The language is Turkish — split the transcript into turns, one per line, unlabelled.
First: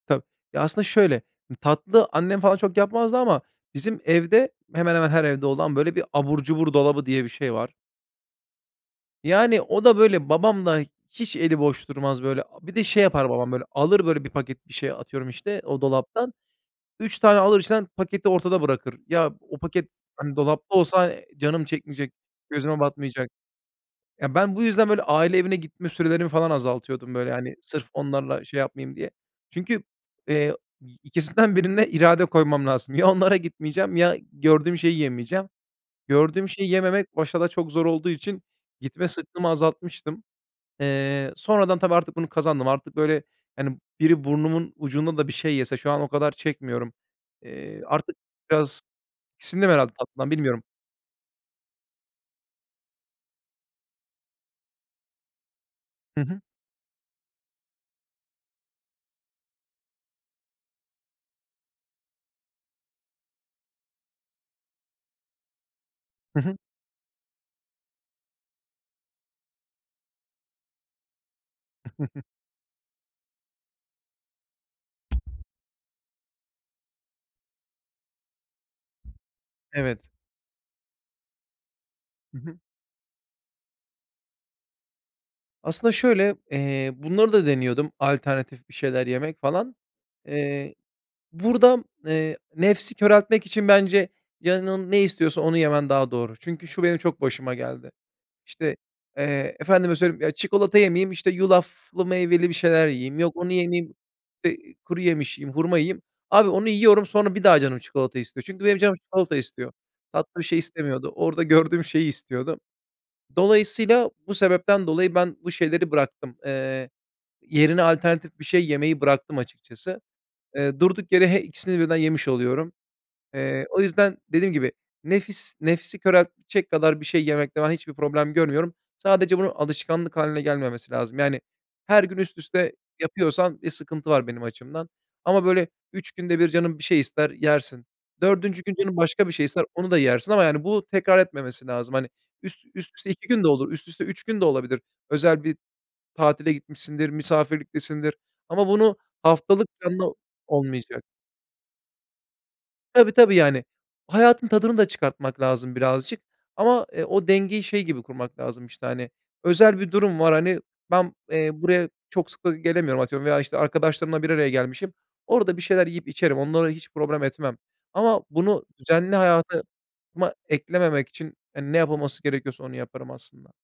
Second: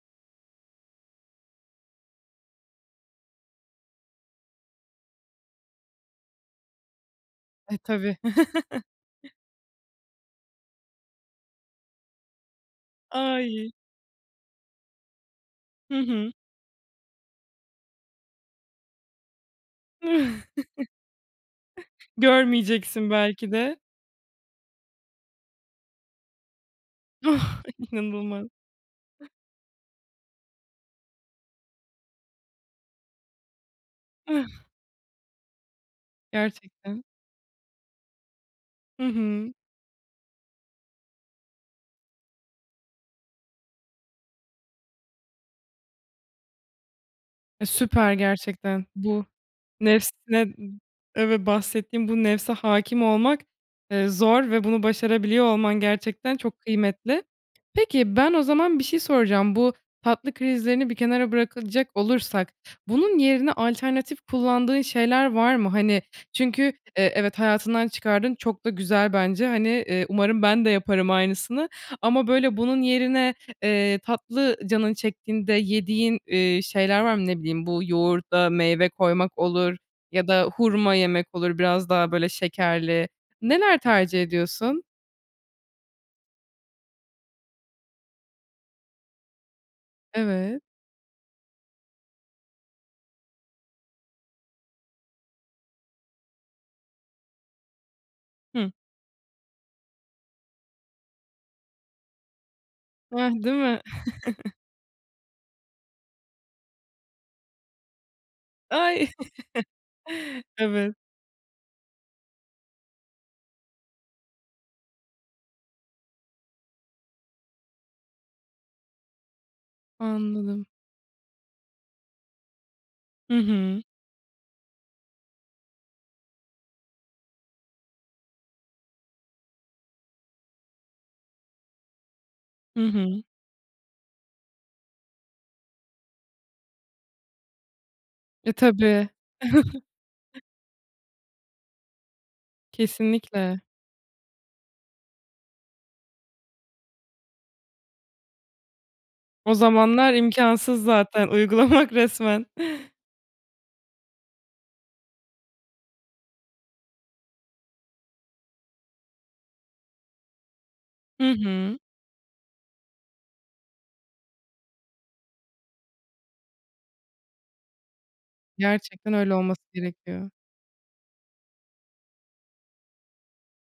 Tabii. Ya, aslında şöyle, m tatlı annem falan çok yapmazdı ama bizim evde, hemen hemen her evde olan, böyle, bir "abur cubur dolabı" diye bir şey var.
Ay, tabii.
Yani, o da, böyle, babam da hiç eli boş durmaz, böyle. A bir de şey yapar babam, böyle,
Ay!
alır, böyle, 1 paket bir şey, atıyorum işte, o
Hı hı.
dolaptan, 3 tane alır içinden, paketi ortada bırakır. Ya, o paket, hani, dolapta olsa canım çekmeyecek, gözüme
Görmeyeceksin,
batmayacak.
belki de.
Ya, ben bu yüzden, böyle, aile evine gitme sürelerimi falan azaltıyordum, böyle, hani,
Ah,
sırf onlarla
inanılmaz.
şey yapmayayım diye. Çünkü, eee, y 2'sinden 1'ine irade koymam lazım. Ya onlara gitmeyeceğim, ya gördüğüm şeyi yemeyeceğim. Gördüğüm şeyi
Gerçekten.
yememek başta da çok zor olduğu için
Hı
gitme sıktığımı
hı.
azaltmıştım. Eee, sonradan, tabii, artık bunu kazandım. Artık, böyle, hani, biri burnumun ucunda da bir şey yese, şu an o kadar çekmiyorum.
E,
Eee,
süper
artık biraz,
gerçekten bu.
tiksindim herhâlde tatlıdan,
Nefsine, n
bilmiyorum.
evet, bahsettiğim bu nefse hâkim olmak, ııı, zor ve bunu başarabiliyor olman
Hı
gerçekten
hı.
çok kıymetli. Peki, ben, o zaman, bir şey soracağım. Bu tatlı krizlerini bir kenara bırakılacak olursak, bunun yerine alternatif kullandığın şeyler var mı? Hani,
Hı hı.
çünkü, eee, evet hayatından çıkardın, çok da güzel bence. Hani, ııı, umarım ben de yaparım aynısını ama böyle bunun yerine, ııı, tatlı canın çektiğinde yediğin, ııı, şeyler var mı? Ne bileyim, bu yoğurda meyve koymak olur
Evet.
ya da hurma yemek olur, biraz daha böyle
Hı hı.
şekerli. Neler tercih ediyorsun?
Aslında şöyle, eee, bunları da deniyordum, alternatif bir şeyler yemek, falan.
Evet.
Eee, buradan, eee, nefsi köreltmek için bence canın ne istiyorsa onu yemen daha doğru. Çünkü şu, benim çok başıma geldi.
Hıı.
İşte, eee, efendime söyleyeyim, ya, çikolata yemeyeyim, işte, yulaflı, meyveli bir şeyler yiyeyim, yok,
Hıh,
onu
değil mi?
yemeyeyim, işte, kuru yemiş yiyeyim, hurma yiyeyim. Abi, onu yiyorum, sonra bir daha canım çikolata istiyor. Çünkü benim canım
Ay,
çikolata istiyor. Tatlı bir şey
evet.
istemiyordu. Orada gördüğüm şeyi istiyordu. Dolayısıyla, bu sebepten dolayı, ben bu şeyleri bıraktım. Iıı, yerine alternatif bir şey yemeyi bıraktım açıkçası.
Anladım.
Iıı, durduk yere, he ikisini birden yemiş oluyorum.
Hı
Iıı, o
hı.
yüzden, dediğim gibi nefis, nefsi köreltecek kadar bir şey yemekte ben hiçbir problem görmüyorum. Sadece bunun alışkanlık hâline gelmemesi lazım. Yani, her gün üst üste
Hı hı.
yapıyorsan bir sıkıntı var, benim açımdan. Ama, böyle, 3 günde 1 canın bir şey ister, yersin.
E,
4. gün, canın
tabii.
başka bir şey ister, onu da yersin ama yani bu, tekrar etmemesi lazım. Hani, üst üst üste 2 gün de
Kesinlikle.
olur üst üste 3 gün de olabilir. Özel bir tatile gitmişsindir, misafirliktesindir. Ama bunu,
O
haftalık, planlı
zamanlar, imkânsız
olmayacak.
zaten uygulamak, resmen.
Tabii, tabii, yani. Hayatın tadını da çıkartmak lazım birazcık. Ama, eee, o dengeyi şey gibi kurmak lazım, işte, hani, özel bir durum var, hani, ben,
Hı
eee,
hı.
buraya çok sık da gelemiyorum, atıyorum veya işte arkadaşlarımla bir araya gelmişim. Orada bir şeyler yiyip içerim, onları hiç problem etmem. Ama bunu
Gerçekten
düzenli
öyle olması
hayatıma
gerekiyor.
eklememek için, hani, ne yapılması gerekiyorsa, onu yaparım aslında.